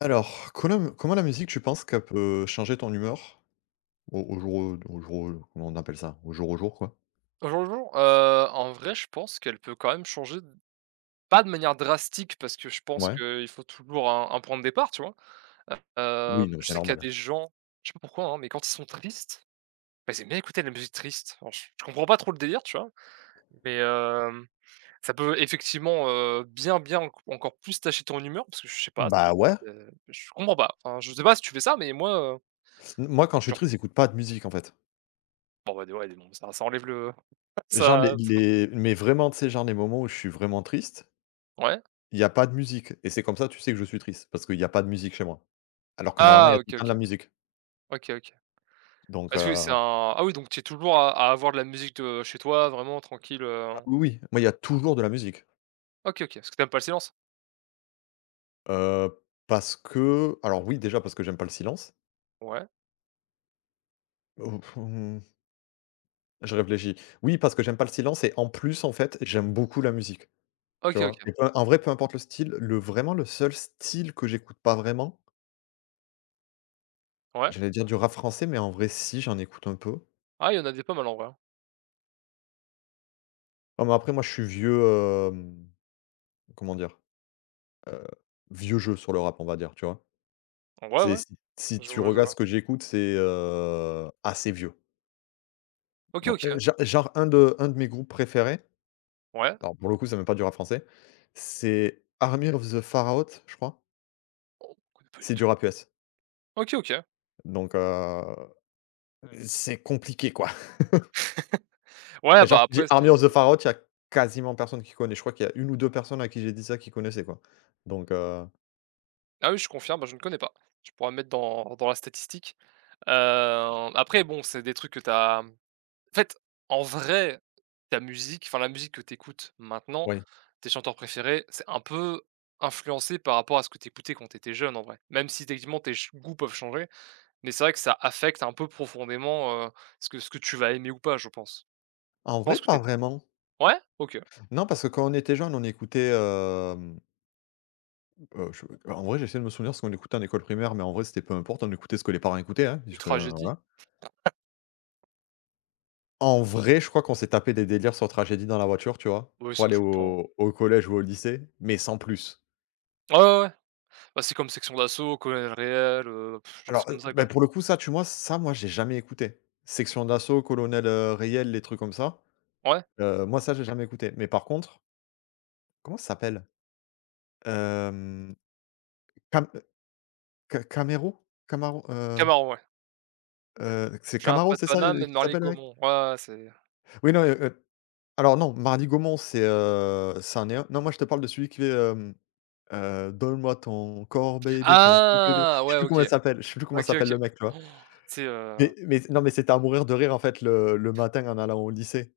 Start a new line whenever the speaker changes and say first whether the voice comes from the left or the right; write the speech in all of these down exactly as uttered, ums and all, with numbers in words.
left: Alors connum comment la musique tu penses qu'elle peut changer ton humeur? Au au jour, heu, d'aujour, heu, comment on appelle ça? Au jour, au jour, quoi?
right: Au jour le jour, heu, en vrai je pense qu'elle peut quand même changer, pas de manière drastique parce que je pense
left: Ouais.
right: qu'il faut toujours un un point de départ, tu vois?
left: Oui,
right: Hem,
left: non,
right: je
left: c'est
right: sais qu'il y a
left: normal, hein?
right: des gens, je sais pas pourquoi, hein, mais quand ils sont tristes, bah, ils aiment bien écouter de la musique triste, alors je je comprends pas trop le délire, tu vois, mais hem, ça peut effectivement, heu, bien bien enc encore plus tâcher ton humeur parce que je sais pas, c'est
left: Bah, ouais.
right: peut-être, heu je comprends pas, enfin, je sais pas si tu fais ça mais moi heu
left: M moi, quand je suis
right: Genre
left: triste, j'écoute pas de musique, en fait.
right: En vrai de vrai [unintelligible] ça ça enlève le
left: Genre les
right: ça ça change.
left: les mais vraiment, tu sais? Genre, les moments où je suis vraiment triste
right: Ouais.
left: il y a pas de musique et c'est comme ça tu sais que je suis triste parce qu'il y a pas de musique chez moi. Alors que normalement, il
right: Ah!
left: y a tout le
right: OK,
left: temps de
right: OK.
left: la musique
right: OK, OK.
left: donc
right: Parce que c'est un
left: heu
right: ah oui, donc tu es toujours à à avoir de la musique, heu, chez toi vraiment tranquille, heu?
left: Oui, oui, moi, il y a toujours de la musique.
right: OK, OK parce que tu aimes pas le silence?
left: Heu, parce qu'alors, oui, déjà parce que j'aime pas le silence
right: Ouais.
left: oh mmh je réfléchis. Oui, parce que j'aime pas le silence et en plus, en fait, j'aime beaucoup la musique. Tu
right: OK,
left: vois?
right: OK.
left: Et p en vrai, peu importe le style, le vraiment le seul style que j'écoute pas vraiment
right: Ouais.
left: j'allais dire du rap français, mais en vrai, si j'en écoute un peu.
right: Ah, il y en a des pas mal en vrai, hein?
left: Non mais après moi je suis vieux hem comment dire? Heu, vieux jeu sur le rap, on va dire, tu vois?
right: Ouais,
left: C'est
right: ouais.
left: si si
right: Je
left: tu
right: vois, je
left: regardes ce
right: vois.
left: que j'écoute, c'est, heu, assez vieux.
right: OK,
left: Non, heu,
right: OK.
left: gen genre un de un de mes groupes préférés.
right: Ouais.
left: Alors pour le coup, ç'est même pas du rap français. C'est Army of the Pharaote, je crois
right: Oh, connais pas du
left: c'est du
right: tout.
left: rap US
right: OK, OK.
left: donc, heu c'est compliqué quoi
right: Ouais,
left: genre
right: bah,
left: tu dis:
right: après c'est.
left: «Army of the
right: [unintelligible]
left: Pharaote» il y a quasiment personne qui connaît. Je crois qu'il y a une ou deux personnes à qui j'ai dit ça qui connaissaient quoi. Donc heu
right: Ah oui, je confirme, bah je ne connais pas. Tu pourras me mettre dans dans la statistique. Heu, après, bon, c'est des trucs que tu as, mmh en fait, en vrai, ta musique, enfin la musique que tu écoutes maintenant,
left: Ouais.
right: tes chanteurs préférés, c'est un peu influencé par rapport à ce que tu écoutais quand tu étais jeune, en vrai. Même si techniquement tes ch goûts peuvent changer mais c'est vrai que ça affecte un peu profondément, heu, ce que ce que tu vas aimer ou pas, je pense.
left: En
right: Je
left: vrai,
right: pense que tu
left: pas
right: es d
left: vraiment.
right: ouais? OK.
left: Non, parce que quand on était jeune, on écoutait, hem mmh, heu, je, heu, en vrai, j'essaie de me souvenir ce qu'on écoutait en école primaire, mais en vrai, c'était peu importe, on écoutait ce que les parents écoutaient, hein,
right: Du
left: puisque, hein,
right: Tragedy?
left: voilà. En vrai, je crois qu'on s'est tapé des délires sur Tragedy dans la voiture, tu vois,
right: Oui,
left: pour
right: ça me
left: aller
right: choque pas, hein.
left: au au collège ou au lycée, mais sans plus.
right: Ah ouais, ouais, ouais. Bah c'est comme Sexion d'Assaut, Colonel Reyel, heu,, genre
left: Alors,
right: c'est comme
left: heu,
right: ça,
left: beh
right: quoi.
left: pour le coup, ça tu mois ç ça, moi, j'ai jamais écouté. Sexion d'Assaut, Colonel, heu, Reyel, les trucs comme ça.
right: Ouais.
left: Heu, moi, ça, j'ai jamais écouté. Mais par contre comment ça s'appelle? Hem, Cam, heu, Ca Camerou? Camarou, heu
right: Camaro, ouais.
left: Heu, q c'est
right: «Je viens
left: Camaro,
right: pas de
left: c'est ça le,
right: Paname
left: heu,
right: mais de
left: qu'il s'appelle, le mec?
right: Marly-Gomont». Ouais, ouais, c'est
left: Oui non, heu, heu, alors non, Marly-Gomont c'est, heu, c'en est un non, moi je te parle de celui qui fait, hem, heu «Donne-moi ton corps baby, ton cou bébé»,
right: Ah!
left: je sais
right: Ouais,
left: plus
right: OK.
left: comment elle s'appelle, je sais plus comment
right: OK,
left: s'appelle
right: OK.
left: le mec, tu vois?
right: Han! Tu sais, heu
left: Mais mais c non mais c'était à mourir de rire en fait, le le matin en allant au lycée.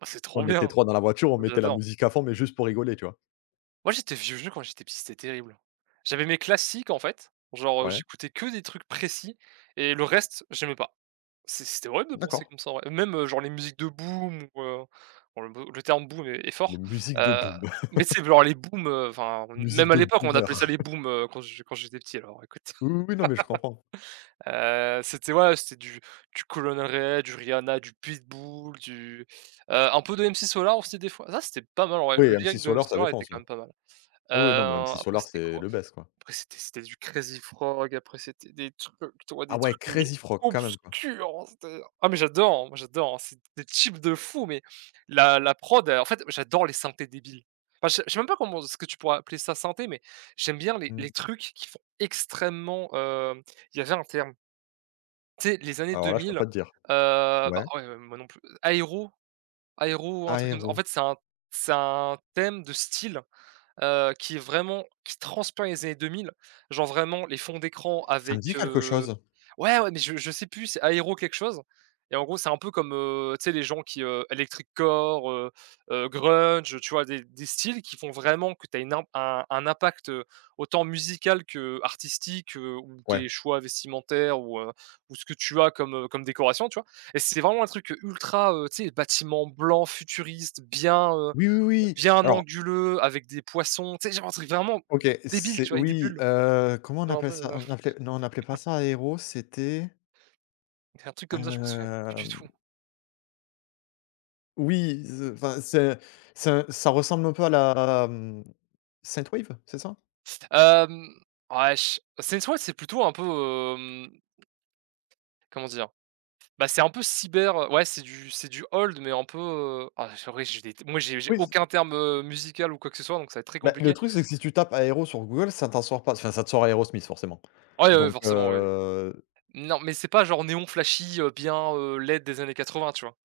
right: Ah c'est trop
left: On était
right: bien!
left: trois dans la voiture on
right: Moi
left: mettait la
right: j'adore.
left: musique à fond mais juste pour rigoler, tu vois.
right: Moi j'étais vieux jeu quand j'étais petit, c'était terrible. J'avais mes classiques, en fait, genre, heu,
left: Ouais.
right: j'écoutais que des trucs précis et le reste, j'aimais pas. C c'était horrible de
left: D'accord.
right: penser comme ça en vrai, même, heu, genre les musiques de boum, ou heu, oh le bou, le terme boum est est
left: Les
right: fort,
left: musiques de
right: heu,
left: boum!
right: mais tu sais, v genre les boums, heu, enfin on n
left: Musique
right: même à
left: de
right: l'époque, on appelait ça
left: boomers!
right: les boums, heu, quand j quand j'étais petit, alors écoute!
left: Oui, oui, oui, non, mais je comprends.
right: Heu, c'était ouais, c'était du du Colonel Reyel, du Rihanna, du Pitbull, du, heu, un peu de MC Solar, aussi des fois, ça c'était pas mal en vrai, le
left: Ouais, MC
right: lyrique de MC
left: Solar ça
right: Solar était
left: défonce,
right: quand
left: là.
right: même pas mal.
left: Oui, oui, non mais
right: Heu,
left: MC
right: après
left: Solar
right: c'était
left: c'est
right: quoi?
left: le best, quoi.
right: Après, c'était c'était du Crazy Frog, après, c'était des trucs, tu vois, des
left: Ah ouais!
right: trucs mais
left: Crazy Frog, quand même, quoi.
right: obscurs. Oh c'était! Ah, mais j'adore, hein, moi j'adore, hein! C'était des tubes de fous, mais la la prod est en fait j'adore les synthés débiles. Enfin, je sais je sais même pas comment est-ce que tu pourrais appeler ça, synthé? Mais, j'aime bien les les
left: Mmh.
right: trucs qui font extrêmement, heu, il y avait un terme tu sais, les années
left: Alors
right: deux
left: là, je peux
right: mille. Heu,
left: pas te dire. Ouais?
right: bah ouais, heu, moi non plus, heu, aero? Aero ou un truc comme ça. En
left: Aéro?
right: fait, c'est un c'est un thème de style, heu, qui est vraiment, qui transpire les années deux mille, genre vraiment les fonds d'écran
left: Ça me dit
right: avec,
left: quelque
right: heu,
left: chose.
right: ouais, ouais, mais je je sais plus! C'est Aero quelque chose et en gros, c'est un peu comme, heu, tu sais, les gens qui, heu, Electric Core, heu heu, Grunge, heu, tu vois des des styles qui font vraiment que tu as une im un un impact, heu, autant musical qu'artistique, heu, ou
left: Ouais.
right: tes choix vestimentaires ou, heu, ou ce que tu as, comme, heu, comme décoration, tu vois? Et c'était vraiment un truc, heu, ultra, heu, tu sais, bâtiment blanc futuriste, bien, heu,
left: Oui, oui, oui,
right: bien
left: alors
right: anguleux, avec des poissons. Tu sais, genre un truc vraiment d
left: OK,
right: débile,
left: c'est,
right: tu vois, avec des
left: oui!
right: bulles.
left: Heu, comment on
right: Genre tu
left: appelle
right: sais,
left: ça?
right: heu
left: On appelait, non, on appelait pas ça Aéro. C'était
right: C'est un truc comme ça, je m'en souviens plus du
left: hem
right: tout.
left: oui ze enfin, c'est un c'est un, ça ressemble un peu à la, mmh, synthwave, c'est ça?
right: S te hem, wesh c'est une toi c'est plutôt un peu, hem comment dire? Bah c'est un peu cyber, heu, ouais c'est du c'est du old mais un peu, heu, oh j'aurais j'ai des moi j'ai j'ai
left: Oui s
right: aucun
left: heu
right: terme, heu, musical ou quoi que ce soit donc ça va être très
left: Bah le
right: compliqué.
left: truc c'est que si tu tapes aero sur Google ça t'en sors pas, enfin ça te sors Aerosmith forcément.
right: Ouais, heu,
left: Donc
right: forcément oui oui.
left: heu
right: Non mais c'est pas genre néon flashy, heu, bien, heu, LED des années quatre-vingts, tu vois?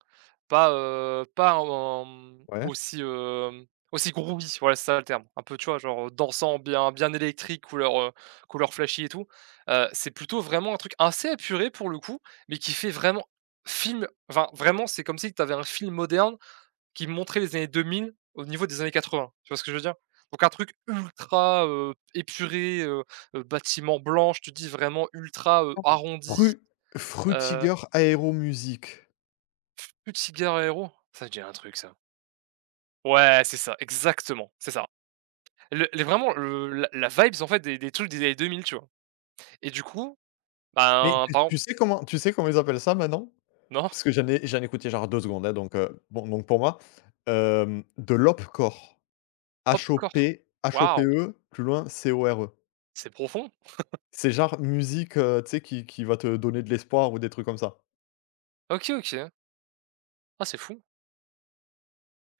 right: Pas, heu, pas, heu, en, mmh,
left: Ouais.
right: aussi, heu, aussi groovy voilà c'est ça le terme. Un peu tu vois genre, heu, dansant bien bien électrique couleur, heu, couleur flashy et tout, heu, c'est plutôt vraiment un truc assez épuré pour le coup, mais qui fait vraiment, film, enfin vraiment c'est comme si que tu avais un film moderne, qui montrait les années deux mille, au niveau des années quatre-vingts, tu vois ce que je veux dire? Donc un truc ultra, heu, épuré, heu heu, bâtiment blanc je te dis vraiment ultra, heu,
left: [unintelligible]
right: arrondi,
left: Fru
right: heu
left: Frutiger Aero Music
right: Fu futiger Aero? Ça me dit un truc ça. ouais c'est ça, exactement, c'est ça. Le les vraiment le la la vibes en fait des des trucs des années deux mille, tu vois? Et du coup,
left: Mais,
right: ben
left: tu
right: par on
left: tu sais comment tu sais comment ils appellent ça maintenant?
right: Non.
left: Parce que j'en ai j'en ai écouté genre deux secondes, hein, donc, heu, bon donc pour moi, hem, de l'Hope Core.
right: Hope
left: H O
right: core?
left: P H O P
right: Waouh.
left: E plus loin C O R E
right: C'est profond.
left: c'est genre musique, heu, tu sais qui qui va te donner de l'espoir ou des trucs comme ça.
right: OK, OK. Ah c'est fou.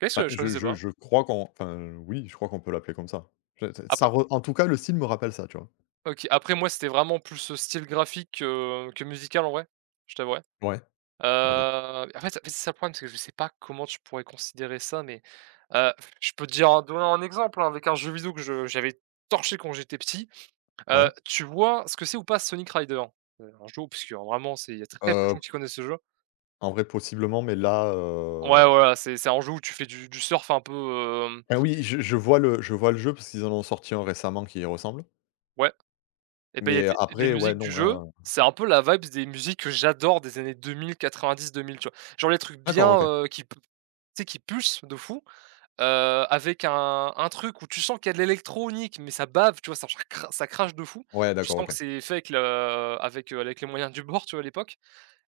right: OK, ce
left: Bah
right: que je
left: je
right: connaissais
left: je
right: pas.
left: je crois qu'on enfin oui, je crois qu'on peut l'appeler comme ça. Ç ç ça
right: Après
left: re en tout cas le style me rappelle ça, tu vois?
right: OK, après moi c'était vraiment plus le style graphique que que musical en vrai je t'avouerais.
left: Ouais,
right: Heu,
left: OK.
right: en fait c'est ça le problème parce que je sais pas comment tu pourrais considérer ça mais, heu, je peux te dire en donnant un exemple hein, avec un jeu vidéo que je j'avais torché quand j'étais petit. Heu,
left: Ouais.
right: tu vois ce que c'est ou pas Sonic Riders? Heu, un jeu obscur vraiment c'est il y a très peu de gens
left: Heu
right: qui connaissent ce jeu.
left: en vrai possiblement mais là,
right: Ouais,
left: heu
right: voilà, c'est c'est un jeu où tu fais du du surf un peu, hem.
left: Ah oui je je vois le je vois le jeu parce qu'ils en ont sorti un récemment qui y ressemble
right: Ouais et beh il y a
left: mais
right: des les
left: après ouais,
right: musiques du
left: non
right: jeu,
left: là
right: c'est un peu la vibes des musiques que j'adore des années deux mille-quatre-vingt-dix-deux mille tu vois? Genre les trucs bien,
left: D'accord, OK.
right: heu, qui p tu sais qui pulse de fou, heu, avec un un truc où tu sens qu'il y a de l'électronique mais ça bave tu vois, genre ça cr ça crache de fou.
left: Ouais
right: Tu
left: d'accord,
right: sens que
left: OK.
right: c'est fait avec le avec, heu, avec les moyens du bord, tu vois à l'époque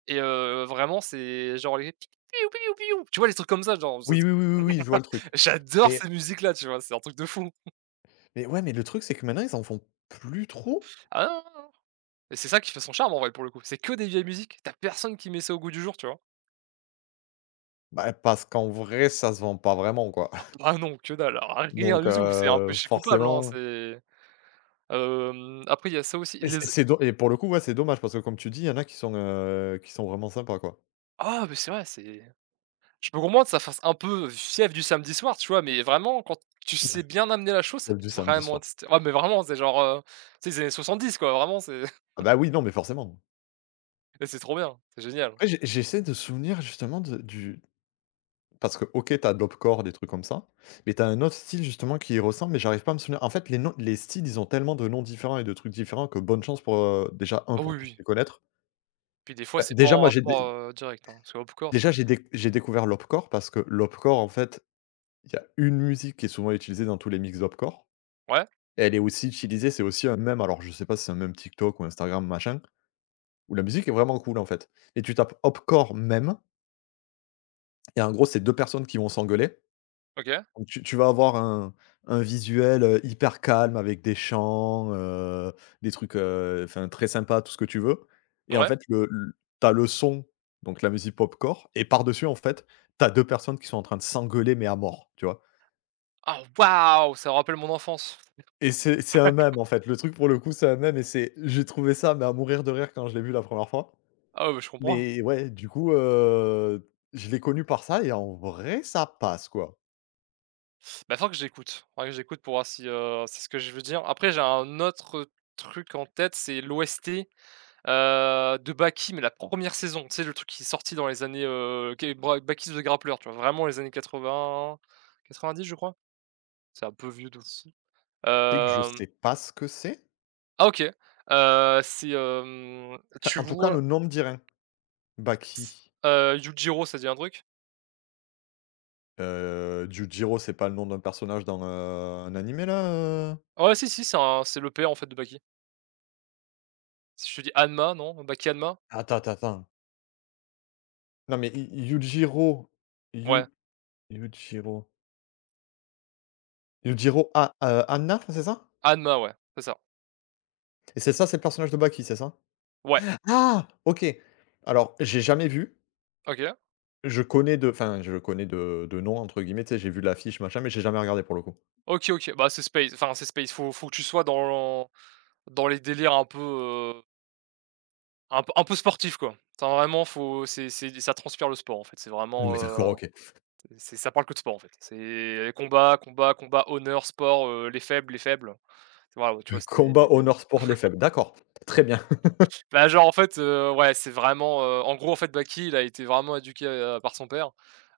right: et heu, vraiment, c'est genre les: «piou, piou, piou». Tu vois les trucs comme ça genre jade
left: Oui, oui, oui, oui je vois le truc
right: J'adore
left: et
right: ces musiques là, tu vois? C'est un truc de fou.
left: et ouais mais le truc c'est que maintenant ils en font plus trop.
right: Ah non, non, non et c'est ça qui fait son charme en vrai pour le coup c'est que des vieilles musiques tu as personne qui met ça au goût du jour, tu vois?
left: Bah parce qu'en vrai ça se vend pas vraiment, quoi
right: Ah bah non que dalle rien
left: donc
right: du tout c'est un
left: heu,
right: pêché coupable, hein
left: forcément
right: c'est, hem, après il y a ça aussi
left: et c
right: les
left: et
right: z
left: c'est do et pour le coup ouais c'est dommage parce que comme tu dis il y en a qui sont, heu, qui sont vraiment sympas, quoi.
right: Ah mais c'est vrai c'est je peux comprendre ça fasse un peu fièvre du samedi soir, tu vois? Mais vraiment quand tu sais bien amener la chose ça
left: Celle du
right: peut
left: samedi
right: vraiment
left: soir.
right: être sty ouais mais vraiment c'est genre, heu, c'est les années soixante-dix, quoi, vraiment c'est
left: Ah bah oui, non mais forcément.
right: mais c'est trop bien c'est génial.
left: Ouais, j j'essaie de souvenir justement de du parce que OK, tu as de l'opcore, des trucs comme ça, mais tu as un autre style justement qui y ressemble mais j'arrive pas à me souvenir, en fait les noms les styles ils ont tellement de noms différents et de trucs différents, que bonne chance pour, heu, déjà un
right: Oh
left: pour
right: oui,
left: tous
right: oui
left: les connaître
right: puis des fois
left: bah
right: c'est pas
left: déjà
right: en
left: moi j'ai
right: rapport,
left: dé
right: heu, direct hein, parce que opcore c'est
left: Déjà
right: vrai
left: j'ai
right: que
left: dé j'ai découvert l'opcore parce que l'opcore en fait, il y a une musique qui est souvent utilisée dans tous les mix d'opcore.
right: Ouais.
left: Elle est aussi utilisée c'est aussi un mème alors je sais pas si c'est un mème TikTok ou Instagram machin ou la musique est vraiment cool, en fait et tu tapes opcore mème et en gros c'est deux personnes qui vont s'engueuler.
right: OK.
left: Donc, tu tu vas avoir un un visuel, heu, hyper calme avec des champs, heu, des trucs, heu, enfin très sympa, tout ce que tu veux et en
right: Ouais.
left: fait, le ta leçon, donc la musique popcore et par dessus, en fait, tu as deux personnes qui sont en train de s'engueuler, mais à mort, tu vois
right: Ah waouh, ça rappelle mon enfance.
left: et c'est c'est un mème, en fait, le truc pour le coup, c'est un mème et c'est j'ai trouvé ça, mais à mourir de rire quand je l'ai vu la première fois.
right: Ah oui je comprends.
left: Mais ouais, du coup, heu, je l'ai connu par ça et en vrai, ça passe quoi.
right: Bah faudra que j'écoute, faudra que j'écoute pour voir si, heu, si ce que je veux dire. Après j'ai un autre, heu, truc en tête, c'est l'OST, heu, de Baki, mais la première saison. Tu sais le truc qui est sorti dans les années heu, qué bre Baki The Grappler, tu vois? Vraiment les années quatre-vingts-quatre-vingt-dix, je crois? C'est un peu vieux de fou.
left: Tu sais que je
right: Hem
left: sais pas ce que c'est.
right: Ah OK, heu, c'est, hem,
left: enfin,
right: tu
left: en tout cas le
right: vois
left: nom me dit rien.
right: s
left: Baki.
right: heu, Yujiro ça te dit un truc?
left: Heu, Djudiro c'est pas le nom d'un personnage dans, heu, un animé là, heu
right: Ah ouais, si si c'est en c'est le père en fait de Baki si je te dis Hanma non? Baki Hanma?
left: Attends, tends, tends non mais i i Yujiro
right: Ouais.
left: Yud Yujiro Yujiro Ha, heu, Hanna c'est ça
right: Hanma, ouais. C'est ça.
left: et c'est ça c'est le personnage de Baki c'est ça?
right: Ouais.
left: Ah OK! Alors j'ai jamais vu
right: OK.
left: je connais de, enfin je connais de de «nom» entre guillemets, tu sais j'ai vu l'affiche machin mais j'ai jamais regardé pour le coup.
right: OK, OK bah c'est space enfin c'est space faut faut que tu sois dans lan dans les délires un peu, heu un p un peu sportif, quoi. Enfin vraiment faut c'est c'est d ça transpire le sport, en fait. C'est
left: Mais ouais,
right: vraiment,
left: d'accord
right: heu,
left: OK.
right: c c'est ça parle que de sport, en fait. C'est les combats combats combats honneur sport, heu, les faibles les faibles. T waouh tu vois?
left: Le
right: C'est des
left: combat,
right: des
left: honneur, sport, les faibles d'accord très bien.
right: Bah genre en fait, heu, ouais c'est vraiment, heu, en gros, en fait Baki il a été vraiment éduqué, heu, par son père,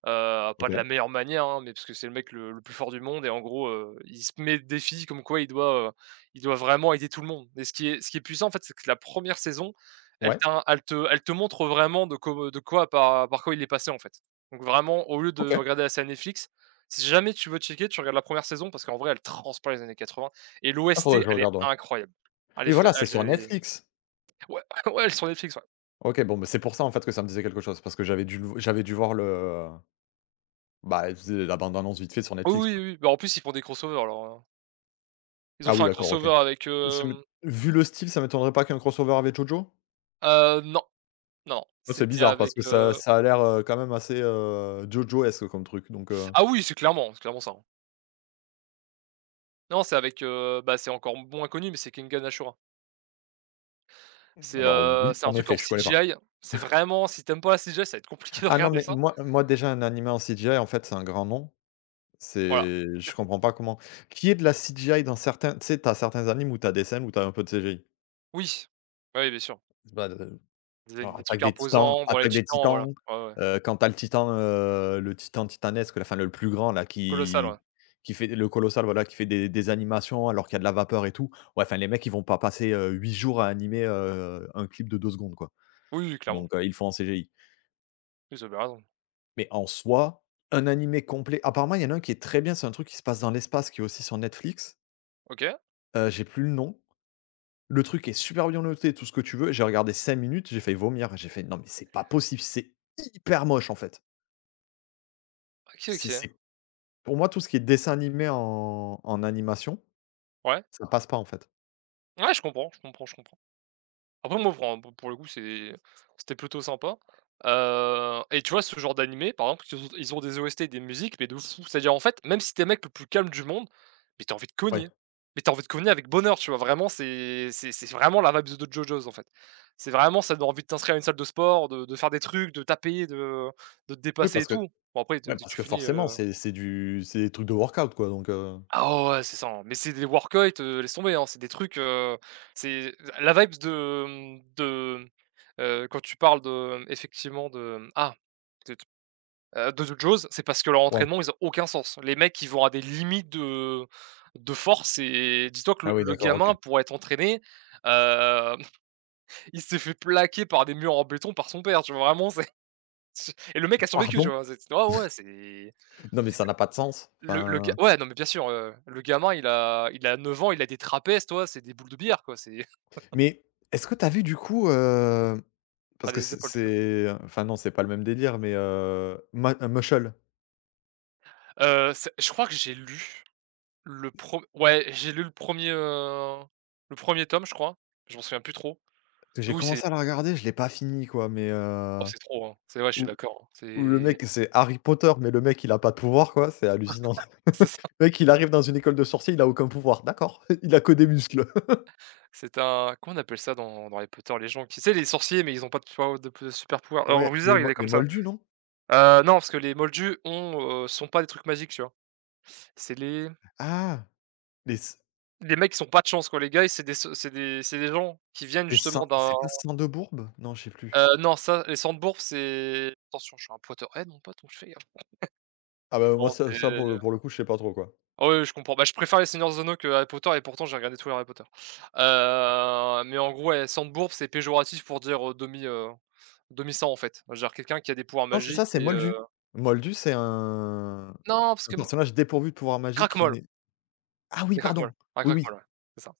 right: heu, pas de la
left: OK.
right: meilleure manière, hein, mais parce que c'est le mec le le plus fort du monde et en gros, heu, il se met d défis comme quoi il doit, heu, il doit vraiment aider tout le monde et ce qui est ce qui est puissant, en fait, c'est que la première saison, elle
left: Ouais.
right: ta elle te elle te montre vraiment de cob heu, de quoi par par quoi il est passé, en fait. Donc vraiment au lieu de
left: OK.
right: regarder la série Netflix si jamais tu veux checker tu regardes la première saison parce qu'en vrai, elle transpire les années quatre-vingts et
left: Ah
right: l'OST,
left: faudrait que je le
right: elle est
left: regarde, ouais.
right: incroyable. Elle
left: Oui
right: est vrai
left: voilà c'est
right: elle,
left: sur
right: j'ai
left: Netflix?
right: ouais, ouais elle est sur Netflix, ouais.
left: OK, bon, ben, c'est pour ça, en fait, que ça me disait quelque chose, parce que j'avais dû le v j'avais dû voir le, heu bah, elle faisait la bande annonce, vite fait, sur
right: Oui,
left: Netflix,
right: oui,
left: quoi.
right: oui, bah, en plus, ils font des crossovers alors, heu ils ont
left: Ah,
right: fait
left: oui,
right: un
left: d'accord, OK.
right: crossovers avec
left: Aussi mu
right: hem
left: vu le style, ça m'étonnerait pas qu'il y ait un crossovers avec JoJo?
right: Heu, non. Non.
left: Ouais, c'est
right: C'était
left: bizarre parce que
right: avec,
left: ça
right: heu
left: ça a l'air, heu, quand même, assez, heu, JoJo-esque, comme truc donc, heu
right: Ah, oui, c'est clairement c'est clairement ça, hein non, c'est, avec, heu, bah, c'est encore b moins connu mais c'est Kengan Ashura
left: Mmh,
right: c'est,
left: alors,
right: heu,
left: oui,
right: c'est un
left: en
right: truc en
left: effet, je connais pas.
right: CGI. C'est vraiment, si tu aimes pas la CGI, ça va être compliqué de
left: Ah non,
right: regarder
left: mais
right: ça.
left: moi, moi, déjà, un animé en CGI, en fait, c'est un grand non.
right: Voilà.
left: C'est je comprends pas comment. Qu'il y ait de la CGI dans certains, tu sais, tu as certains animes où tu as des scènes où tu as un peu de CGI
right: Oui. Bah, ouais, bien sûr.
left: bah de
right: D zen,
left: genre, heu,
right: des
left: Attaque
right: trucs
left: des Titans,
right: imposants, bon, les
left: Attaque des
right: Titans. Voilà.
left: Titans,
right: Ouais, ouais.
left: heu, quand tu as le Titan, heu, le Titan titanesque, là, enfin, le le plus grand, là,
right: Colossal,
left: qui
right: ouais.
left: qui fait le Colossal, voilà qui fait des des animations alors qu'il y a de la vapeur et tout, ouais, enfin, les mecs, ils vont pas passer, heu, huit jours à animer, heu, un clip de deux secondes, quoi.
right: Oui, oui, clairement.
left: Donc, heu, ils le font en CGI
right: Ils avaient raison.
left: mais, en soi, un animé complet apparemment, il y en a un qui est très bien, c'est un truc qui se passe dans l'espace qui est aussi sur Netflix
right: OK.
left: heu, j'ai plus le nom. Le truc est super bien noté, tout ce que tu veux et j'ai regardé cinq minutes, j'ai failli vomir. J'ai fait: «Non, mais c'est pas possible, c'est hyper moche, en fait»
right: OK,
left: c'est
right: OK.
left: c'est pour moi, tout ce qui est dessin animé en en animation,
right: Ouais?
left: ça passe pas, en fait.
right: Ouais, je comprends, je comprends, je comprends. Après, moi, fran pou pour le coup, c'est c'était plutôt sympa. Heu et tu vois ce genre d'animé, par exemple, qu ils ont ils ont des OST, des musiques mais de fou. C'est-à-dire, en fait, même si tu es le mec le plus calme du monde, mais tu as envie de cogner,
left: Ouais.
right: mais tu as envie de cogner avec bonheur, tu vois? Vraiment c'est c'est c'est vraiment la vibes de JoJo's, en fait. C'est vraiment, ça donne envie de t'inscrire à une salle de sport, de de faire des trucs, de taper, de, heu, de te
left: Oui
right: dépasser et
left: parce que,
right: tout. Bon, après, de
left: ben,
right: dès que
left: parce
right: tu
left: que,
right: finis,
left: forcément,
right: heu
left: c'est c'est du c'est des trucs de workout, quoi donc heu
right: Ah ouais, ouais, ouais, c'est ça, hein, mais c'est des workeuyt, heu, laisse tomber, hein. C'est des trucs, heu, c'est, heu, la vibes de, hem, de, heu, quand tu parles de, hem, effectivement de, hem. Ah! De te, heu, de JoJo's, c'est parce que leur
left: Ouais.
right: entraînement, ils ont aucun sens. Les mecs, ils vont à des limites de, heu, de force et dis-toi que
left: Ah,
right: le
left: oui,
right: le
left: d'accord. OK.
right: gamin, pour être entraîné, hem, il s'est fait plaquer par des murs en béton par son père, tu vois? Vraiment, c'est et le mec a survécu, tu
left: Pardon?
right: vois? C'est c ouais ouais ouais, c'est
left: Non, mais ça n'a pas de sens,
right: Le le ga
left: enfin
right: ouais, non, mais bien sûr, heu, le gamin il a il a neuf ans, il la des trapèzes, tu vois? C'est des boules de billard, quoi, c'est
left: Mais est-ce que tu as vu, du coup, hem, parce
right: A
left: que
right: les
left: c'est
right: épaules, plutôt.
left: c'est enfin non, c'est pas le même délire, mais heu, man heu, Mushle?
right: Heu, c'est je crois que j'ai lu, le prem ouais, j'ai lu le premier, heu, le premier tome, je crois. Je m'en souviens plus trop, mais
left: J'ai
right: oui, c'est
left: commencé à le regarder, je l'ai pas fini, quoi mais
right: oh,
left: heu,
right: c'est trop, hein. C'est vrai, je suis
left: où
right: d'accord,
left: où le
right: c'est
left: mec, c'est Harry Potter mais le mec, il a pas de pouvoir, quoi, c'est hallucinant.
right: c'est ça.
left: Le mec, il arrive dans une école de sorciers, il a aucun pouvoir. D'accord. Il a que des muscles.
right: C'est un comment on appelle ça dans dans Harry Potter, les gens qui, tu sais, les sorciers mais ils ont pas, tu vois, au d de supers pouvoirs. Alors
left: Ouais,
right: Wizard,
left: les
right: il
left: mol
right: est
left: les
right: comme ça.
left: moldus, non?
right: Heu, non parce que les moldus ont, heu, s ont pas des trucs magiques, tu vois? C'est les
left: Ah! Mais c
right: les mecs ils s ont pas de chance, quoi, les gars, ils c'est des s c'est des c'est des gens qui viennent
left: les
right: justement
left: Sang
right: d'un
left: c'est pas Sang-de-bourbe? Non, je sais plus.
right: heu, non, ça, les Sang-de-Bourbe, c'est attention, je suis un Potterhead, mon pote, donc je fais gaffe.
left: Ah, ben, moi
right: Bon,
left: ça
right: c'est
left: ça,
right: le
left: pour le
right: le
left: pour le coup, je sais pas trop, quoi.
right: Ah oui, oui, oui, je comprends. Bah, je préfère Les Seigneur des anneaux que Harry Potter et pourtant, j'ai regardé tout les Harry Potter. Heu, mais en gros, ouais, Sang-de-Bourbe, c'est péjoratif pour dire, heu, demi, heu, demi-sang, en fait. Genre quelqu'un qui a des pouvoirs
left: Non, c'est ça,
right: magiques
left: c'est
right: et heu
left: moldu. Moldu, c'est un
right: Non parce
left: un
right: que m
left: personnage dépourvu de pouvoir magique qui
right: Cracmol
left: nait ah, oui
right: les Cracmols.
left: pardon!
right: Un
left: Oui oui!
right: Cracmol, ouais, c'est ça.